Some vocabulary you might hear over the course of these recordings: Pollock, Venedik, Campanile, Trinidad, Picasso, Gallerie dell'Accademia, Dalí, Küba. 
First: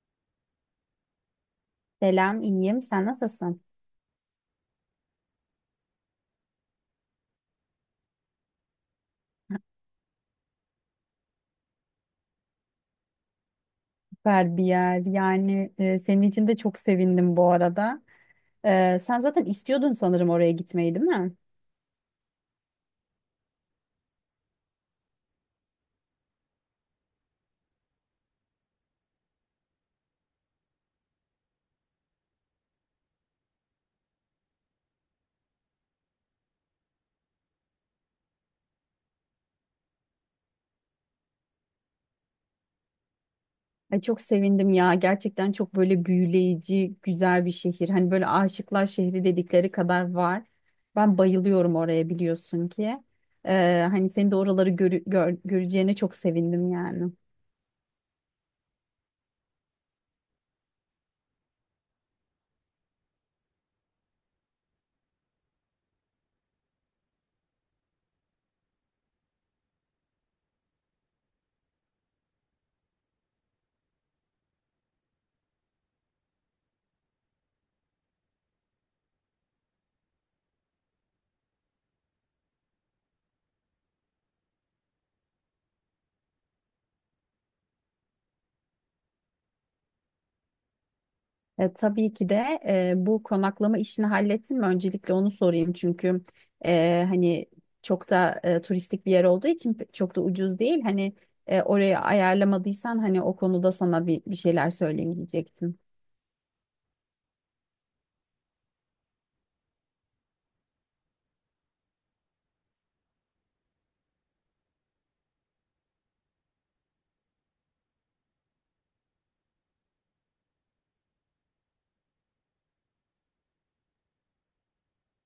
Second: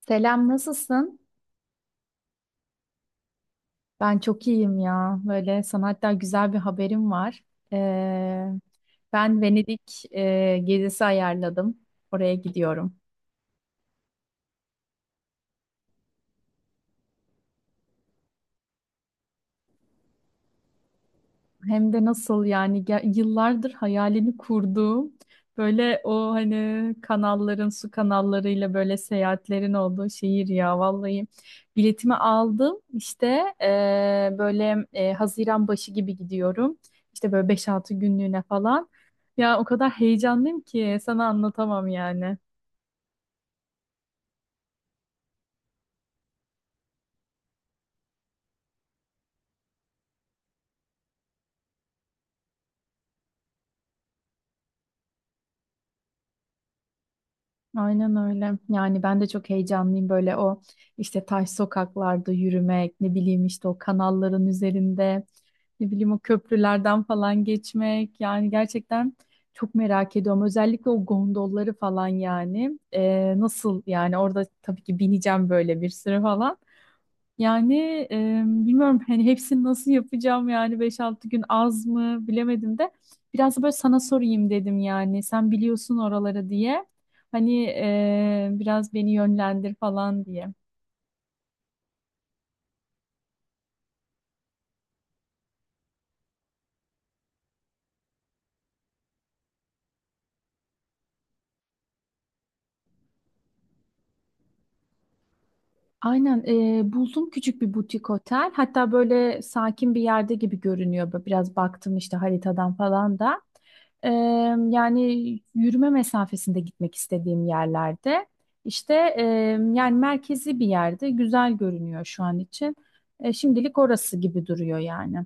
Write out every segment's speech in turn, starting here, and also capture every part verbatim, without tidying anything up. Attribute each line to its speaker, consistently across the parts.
Speaker 1: Selam, nasılsın?
Speaker 2: Selam, iyiyim. Sen nasılsın?
Speaker 1: Ben çok iyiyim ya. Böyle sana hatta güzel bir haberim var. Ee, Ben Venedik e, gezisi ayarladım. Oraya gidiyorum.
Speaker 2: Süper bir yer. Yani e, senin için de çok sevindim bu arada. Ee, sen zaten istiyordun sanırım oraya gitmeyi, değil mi?
Speaker 1: Hem de nasıl yani ge- yıllardır hayalini kurduğum böyle o hani kanalların su kanallarıyla böyle seyahatlerin olduğu şehir ya vallahi biletimi aldım işte eee, böyle eee, Haziran başı gibi gidiyorum işte böyle beş altı günlüğüne falan ya o kadar heyecanlıyım ki sana anlatamam yani.
Speaker 2: Ay çok sevindim ya. Gerçekten çok böyle büyüleyici, güzel bir şehir. Hani böyle aşıklar şehri dedikleri kadar var. Ben bayılıyorum oraya biliyorsun ki. Ee, hani seni de oraları görü- gör- göreceğine çok sevindim yani.
Speaker 1: Aynen öyle. Yani ben de çok heyecanlıyım böyle o işte taş sokaklarda yürümek, ne bileyim işte o kanalların üzerinde, ne bileyim o köprülerden falan geçmek. Yani gerçekten çok merak ediyorum. Özellikle o gondolları falan yani. Ee, nasıl yani orada tabii ki bineceğim böyle bir sürü falan. Yani e, bilmiyorum hani hepsini nasıl yapacağım yani beş altı gün az mı bilemedim de biraz da böyle sana sorayım dedim yani sen biliyorsun oraları diye hani e, biraz beni yönlendir falan diye.
Speaker 2: E, tabii ki de e, bu konaklama işini hallettin mi? Öncelikle onu sorayım çünkü e, hani çok da e, turistik bir yer olduğu için pe- çok da ucuz değil. Hani e, orayı ayarlamadıysan hani o konuda sana bir, bir şeyler söyleyeyim diyecektim.
Speaker 1: Aynen e, buldum küçük bir butik otel. Hatta böyle sakin bir yerde gibi görünüyor. Böyle biraz baktım işte haritadan falan da. E, Yani yürüme mesafesinde gitmek istediğim yerlerde. İşte e, yani merkezi bir yerde güzel görünüyor şu an için. E, şimdilik orası gibi duruyor yani.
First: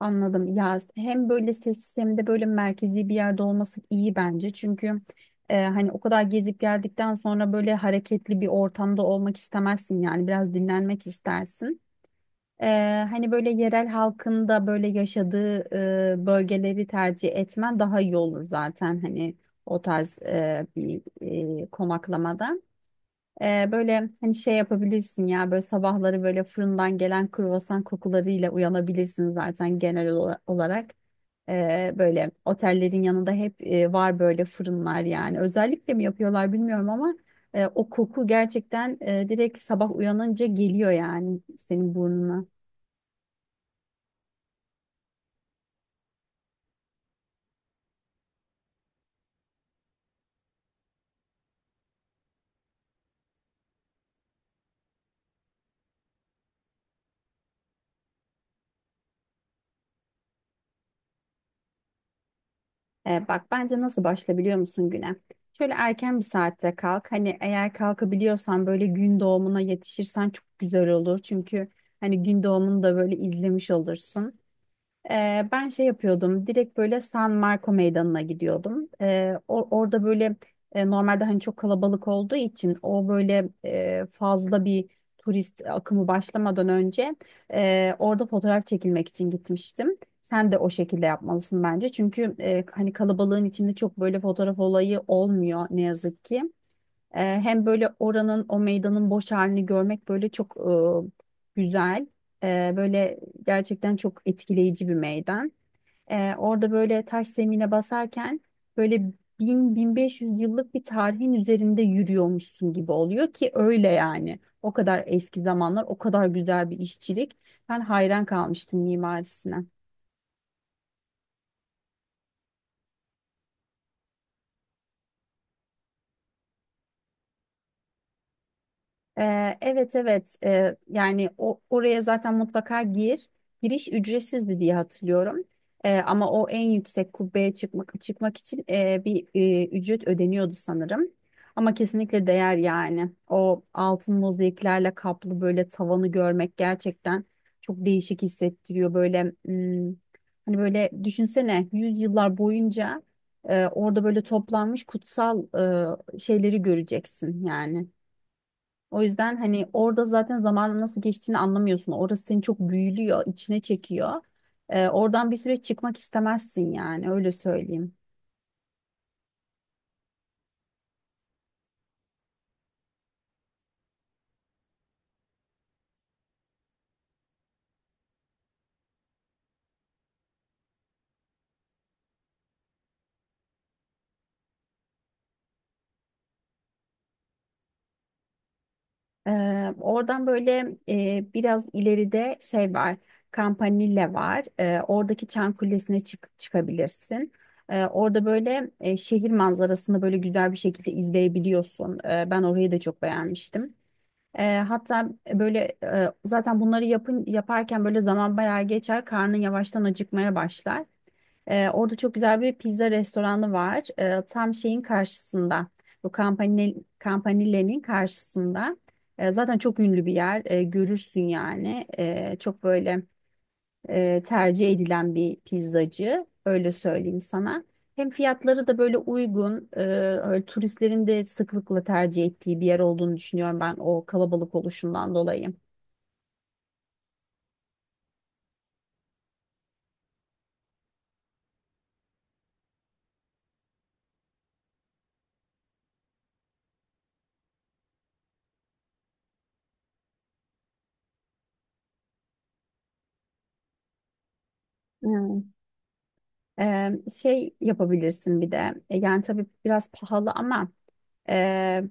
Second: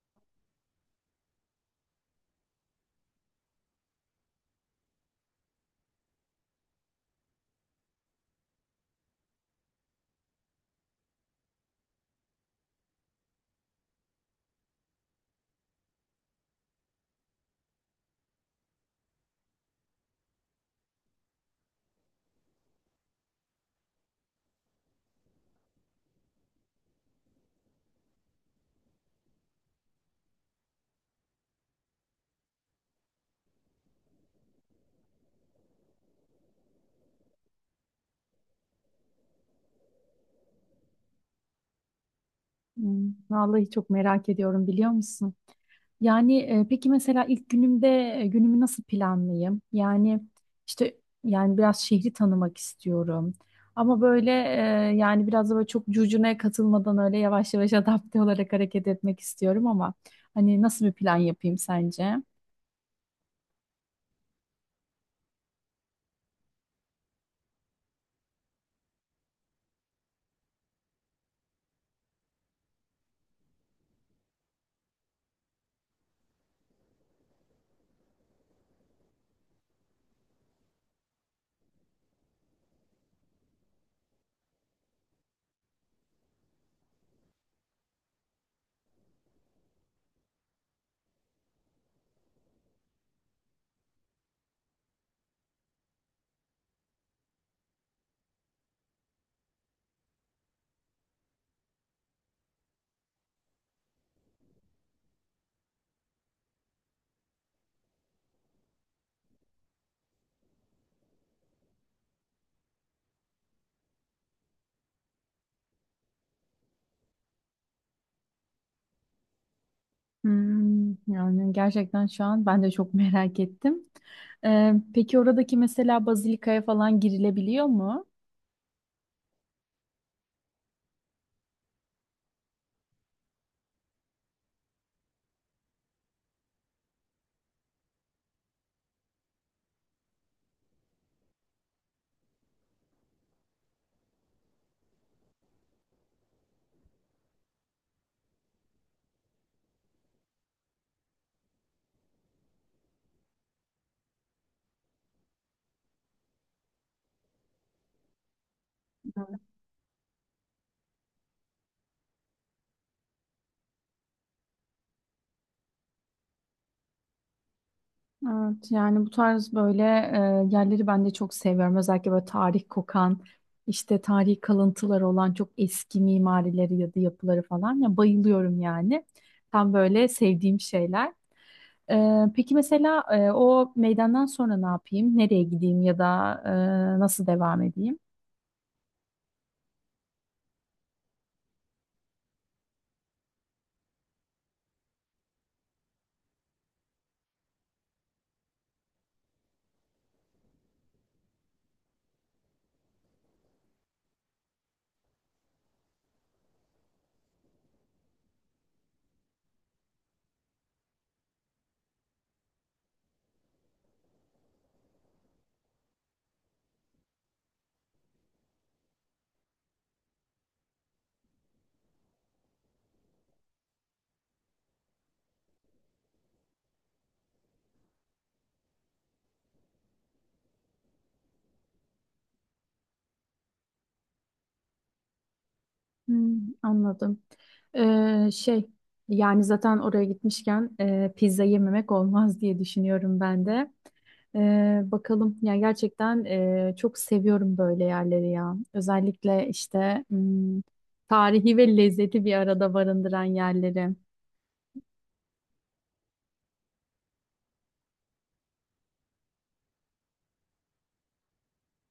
Speaker 2: Anladım. Ya hem böyle sessiz hem de böyle merkezi bir yerde olması iyi bence. Çünkü e, hani o kadar gezip geldikten sonra böyle hareketli bir ortamda olmak istemezsin yani biraz dinlenmek istersin. Ee, hani böyle yerel halkın da böyle yaşadığı e, bölgeleri tercih etmen daha iyi olur zaten hani o tarz e, bir e, konaklamada. Ee, böyle hani şey yapabilirsin ya böyle sabahları böyle fırından gelen kruvasan kokularıyla uyanabilirsin zaten genel ola- olarak. Ee, böyle otellerin yanında hep e, var böyle fırınlar yani. Özellikle mi yapıyorlar bilmiyorum ama e, o koku gerçekten e, direkt sabah uyanınca geliyor yani senin burnuna.
Speaker 1: Hmm, vallahi çok merak ediyorum biliyor musun? Yani e, peki mesela ilk günümde e, günümü nasıl planlayayım? Yani işte yani biraz şehri tanımak istiyorum. Ama böyle e, yani biraz da böyle çok curcunaya katılmadan öyle yavaş yavaş adapte olarak hareket etmek istiyorum ama hani nasıl bir plan yapayım sence?
Speaker 2: E, bak bence nasıl başla biliyor musun güne? Şöyle erken bir saatte kalk. Hani eğer kalkabiliyorsan böyle gün doğumuna yetişirsen çok güzel olur. Çünkü hani gün doğumunu da böyle izlemiş olursun. Ee, ben şey yapıyordum direkt böyle San Marco Meydanı'na gidiyordum. Ee, or- orada böyle e, normalde hani çok kalabalık olduğu için o böyle e, fazla bir turist akımı başlamadan önce e, orada fotoğraf çekilmek için gitmiştim. Sen de o şekilde yapmalısın bence. Çünkü e, hani kalabalığın içinde çok böyle fotoğraf olayı olmuyor ne yazık ki. E, hem böyle oranın o meydanın boş halini görmek böyle çok e, güzel. E, böyle gerçekten çok etkileyici bir meydan. E, orada böyle taş zemine basarken böyle bin bin beş yüz yıllık bir tarihin üzerinde yürüyormuşsun gibi oluyor ki öyle yani. O kadar eski zamanlar, o kadar güzel bir işçilik. Ben hayran kalmıştım mimarisine.
Speaker 1: Hmm, yani gerçekten şu an ben de çok merak ettim. E, peki oradaki mesela bazilikaya falan girilebiliyor mu?
Speaker 2: Ee, evet, evet. Ee, yani o, oraya zaten mutlaka gir. Giriş ücretsizdi diye hatırlıyorum. Ee, ama o en yüksek kubbeye çıkmak çıkmak için e, bir e, ücret ödeniyordu sanırım. Ama kesinlikle değer yani. O altın mozaiklerle kaplı böyle tavanı görmek gerçekten çok değişik hissettiriyor. Böyle hmm, hani böyle düşünsene yüzyıllar boyunca e, orada böyle toplanmış kutsal e, şeyleri göreceksin yani. O yüzden hani orada zaten zamanın nasıl geçtiğini anlamıyorsun. Orası seni çok büyülüyor, içine çekiyor. Ee, oradan bir süre çıkmak istemezsin yani öyle söyleyeyim.
Speaker 1: Evet, yani bu tarz böyle e, yerleri ben de çok seviyorum. Özellikle böyle tarih kokan, işte tarihi kalıntıları olan çok eski mimarileri ya da yapıları falan. Ya bayılıyorum yani. Tam böyle sevdiğim şeyler. E, peki mesela e, o meydandan sonra ne yapayım? Nereye gideyim ya da e, nasıl devam edeyim?
Speaker 2: Ee, oradan böyle e, biraz ileride şey var, Campanile var. Ee, oradaki Çan Kulesi'ne çık çıkabilirsin. Ee, orada böyle e, şehir manzarasını böyle güzel bir şekilde izleyebiliyorsun. Ee, ben orayı da çok beğenmiştim. E, hatta e, böyle e, zaten bunları yapın yaparken böyle zaman bayağı geçer. Karnın yavaştan acıkmaya başlar. E, orada çok güzel bir pizza restoranı var. E, tam şeyin karşısında. Bu Campanile, Campanile'nin karşısında. E, zaten çok ünlü bir yer. E, görürsün yani. E, çok böyle e, tercih edilen bir pizzacı. Öyle söyleyeyim sana. Hem fiyatları da böyle uygun, e, öyle turistlerin de sıklıkla tercih ettiği bir yer olduğunu düşünüyorum ben o kalabalık oluşundan dolayı.
Speaker 1: Hmm, anladım. Ee, şey yani zaten oraya gitmişken e, pizza yememek olmaz diye düşünüyorum ben de. Ee, bakalım ya gerçekten e, çok seviyorum böyle yerleri ya. Özellikle işte hmm, tarihi ve lezzeti bir arada barındıran yerleri.
Speaker 2: Hmm. Ee, şey yapabilirsin bir de. E, yani tabii biraz pahalı ama e,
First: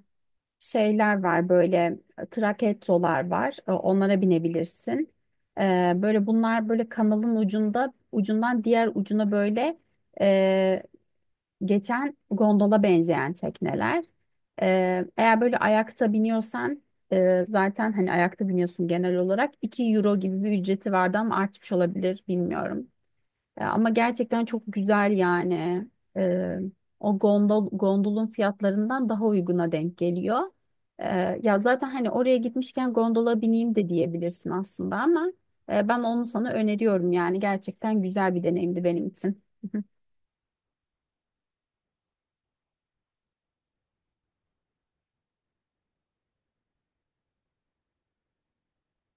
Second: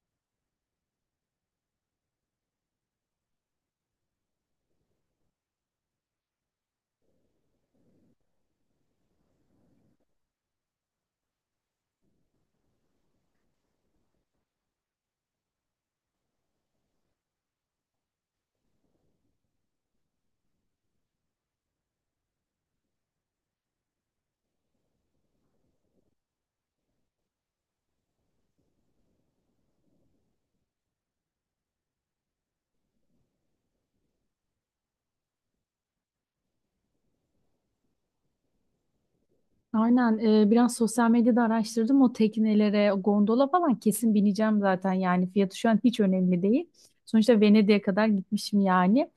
Speaker 2: şeyler var böyle e, trakettolar var. E, onlara binebilirsin. E, böyle bunlar böyle kanalın ucunda ucundan diğer ucuna böyle geçen gondola benzeyen tekneler. Ee, eğer böyle ayakta biniyorsan e, zaten hani ayakta biniyorsun genel olarak iki euro gibi bir ücreti vardı ama artmış olabilir bilmiyorum. Ee, ama gerçekten çok güzel yani. Ee, o gondol, gondolun fiyatlarından daha uyguna denk geliyor. Ee, ya zaten hani oraya gitmişken gondola bineyim de diyebilirsin aslında ama e, ben onu sana öneriyorum yani gerçekten güzel bir deneyimdi benim için.
Speaker 1: Aynen e, biraz sosyal medyada araştırdım o teknelere, o gondola falan kesin bineceğim zaten yani fiyatı şu an hiç önemli değil. Sonuçta Venedik'e kadar gitmişim yani.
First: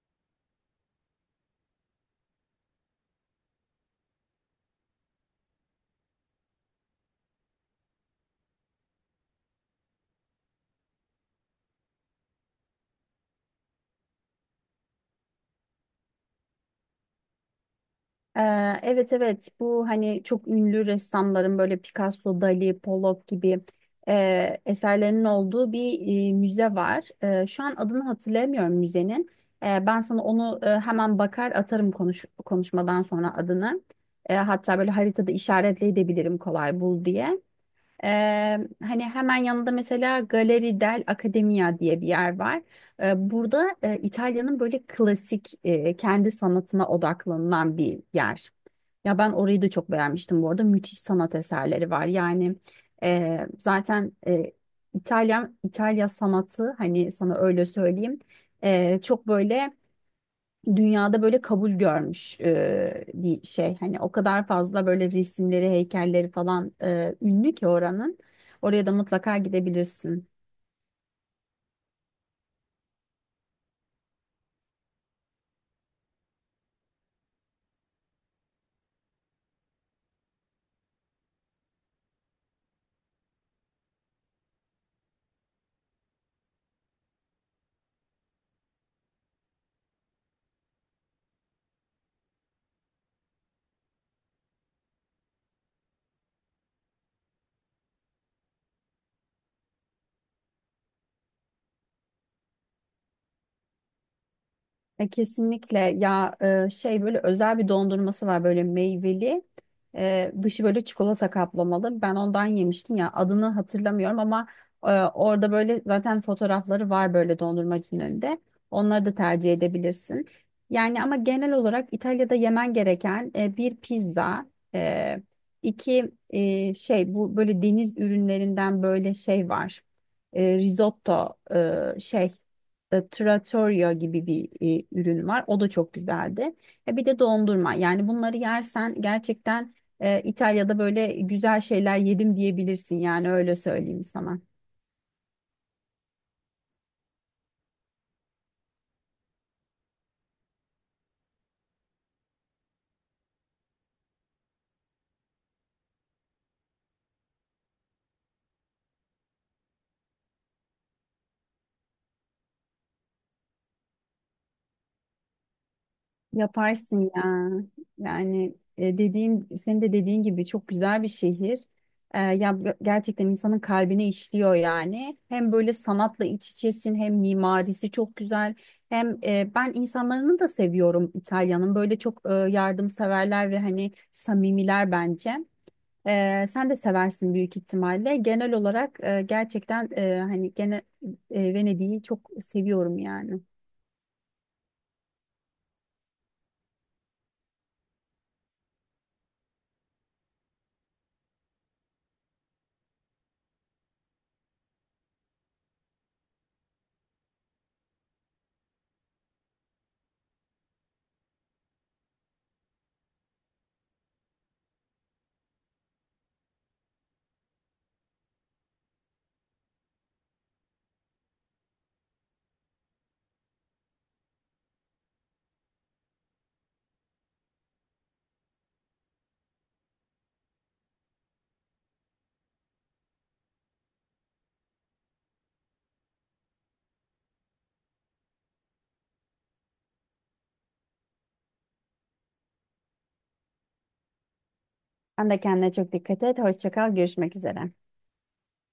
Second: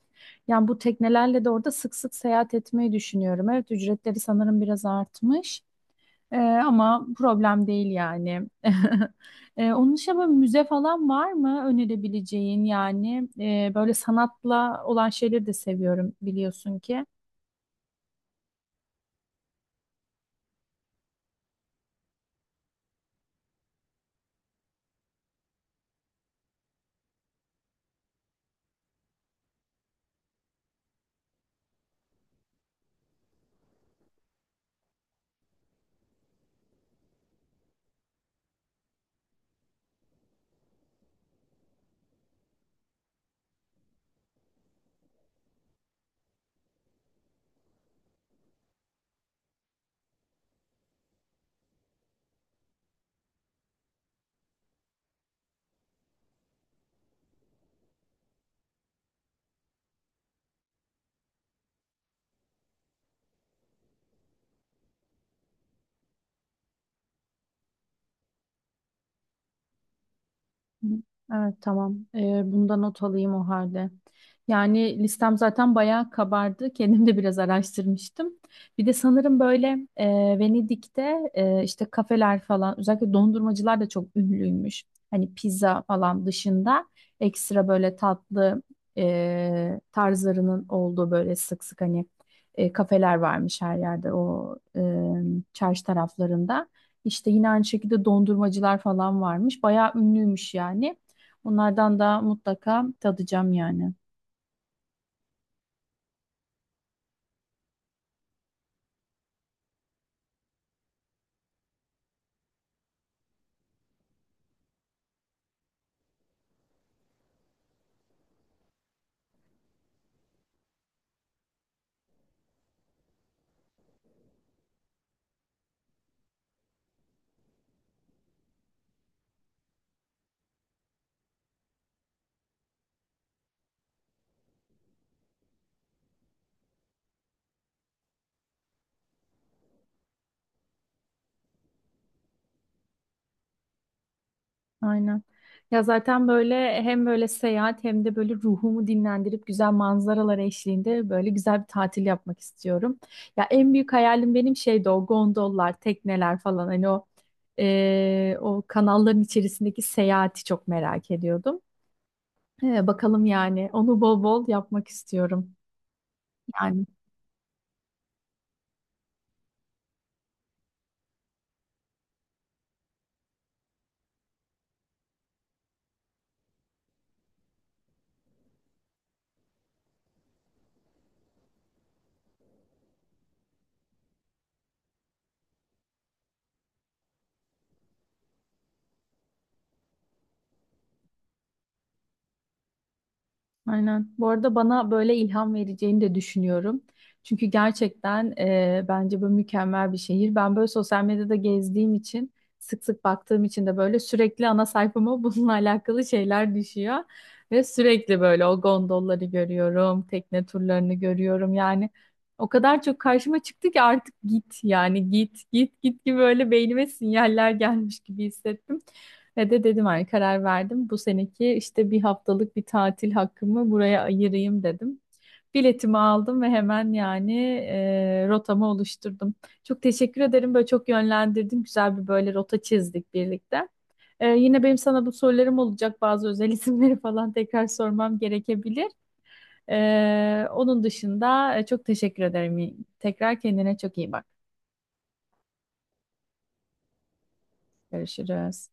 Speaker 1: Yani bu teknelerle de orada sık sık seyahat etmeyi düşünüyorum. Evet ücretleri sanırım biraz artmış. E, ama problem değil yani. E, onun dışında böyle müze falan var mı önerebileceğin yani. E, böyle sanatla olan şeyleri de seviyorum biliyorsun ki.
Speaker 2: Ee, evet, evet. Bu hani çok ünlü ressamların böyle Picasso, Dali, Pollock gibi e, eserlerinin olduğu bir e, müze var. E, şu an adını hatırlayamıyorum müzenin. E, ben sana onu e, hemen bakar atarım konuş konuşmadan sonra adını. E, hatta böyle haritada işaretleyebilirim kolay bul diye. Ee, hani hemen yanında mesela Galeri del Accademia diye bir yer var. Ee, burada e, İtalya'nın böyle klasik e, kendi sanatına odaklanılan bir yer. Ya ben orayı da çok beğenmiştim bu arada. Müthiş sanat eserleri var. Yani e, zaten e, İtalya İtalya sanatı hani sana öyle söyleyeyim. e, çok böyle dünyada böyle kabul görmüş e, bir şey. Hani o kadar fazla böyle resimleri, heykelleri falan e, ünlü ki oranın. Oraya da mutlaka gidebilirsin.
Speaker 1: Hı. Evet tamam. Ee, bunda not alayım o halde. Yani listem zaten bayağı kabardı. Kendim de biraz araştırmıştım. Bir de sanırım böyle e, Venedik'te e, işte kafeler falan özellikle dondurmacılar da çok ünlüymüş. Hani pizza falan dışında ekstra böyle tatlı e, tarzlarının olduğu böyle sık sık hani e, kafeler varmış her yerde o e, çarşı taraflarında. İşte yine aynı şekilde dondurmacılar falan varmış. Bayağı ünlüymüş yani. Onlardan da mutlaka tadacağım yani.
Speaker 2: E, kesinlikle ya e, şey böyle özel bir dondurması var böyle meyveli. E, dışı böyle çikolata kaplamalı ben ondan yemiştim ya adını hatırlamıyorum ama e, orada böyle zaten fotoğrafları var böyle dondurmacının önünde onları da tercih edebilirsin yani ama genel olarak İtalya'da yemen gereken e, bir pizza, e, iki e, şey bu böyle deniz ürünlerinden böyle şey var. E, risotto e, şey e, trattoria gibi bir e, ürün var. O da çok güzeldi. E, bir de dondurma. Yani bunları yersen gerçekten e, İtalya'da böyle güzel şeyler yedim diyebilirsin. Yani öyle söyleyeyim sana.
Speaker 1: Aynen. Ya zaten böyle hem böyle seyahat hem de böyle ruhumu dinlendirip güzel manzaralar eşliğinde böyle güzel bir tatil yapmak istiyorum. Ya en büyük hayalim benim şeydi o gondollar, tekneler falan hani o eee, o kanalların içerisindeki seyahati çok merak ediyordum. Ee, bakalım yani onu bol bol yapmak istiyorum. Yani.
Speaker 2: Yaparsın ya. Yani e, dediğin, senin de dediğin gibi çok güzel bir şehir. E, ya bu- gerçekten insanın kalbine işliyor yani. Hem böyle sanatla iç içesin, hem mimarisi çok güzel. Hem e, ben insanlarını da seviyorum İtalya'nın. Böyle çok e, yardımseverler ve hani samimiler bence. E, sen de seversin büyük ihtimalle. Genel olarak e, gerçekten e, hani gene e, Venedik'i çok seviyorum yani.
Speaker 1: Aynen. Bu arada bana böyle ilham vereceğini de düşünüyorum. Çünkü gerçekten e, bence bu mükemmel bir şehir. Ben böyle sosyal medyada gezdiğim için, sık sık baktığım için de böyle sürekli ana sayfama bununla alakalı şeyler düşüyor. Ve sürekli böyle o gondolları görüyorum, tekne turlarını görüyorum. Yani o kadar çok karşıma çıktı ki artık git yani git git git gibi böyle beynime sinyaller gelmiş gibi hissettim. Ve de dedim hani karar verdim. Bu seneki işte bir haftalık bir tatil hakkımı buraya ayırayım dedim. Biletimi aldım ve hemen yani e, rotamı oluşturdum. Çok teşekkür ederim. Böyle çok yönlendirdin. Güzel bir böyle rota çizdik birlikte. E, yine benim sana bu sorularım olacak. Bazı özel isimleri falan tekrar sormam gerekebilir. E, onun dışında e, çok teşekkür ederim. Tekrar kendine çok iyi bak.
Speaker 2: Sen de kendine çok dikkat et. Hoşça kal. Görüşmek üzere.
Speaker 1: Görüşürüz.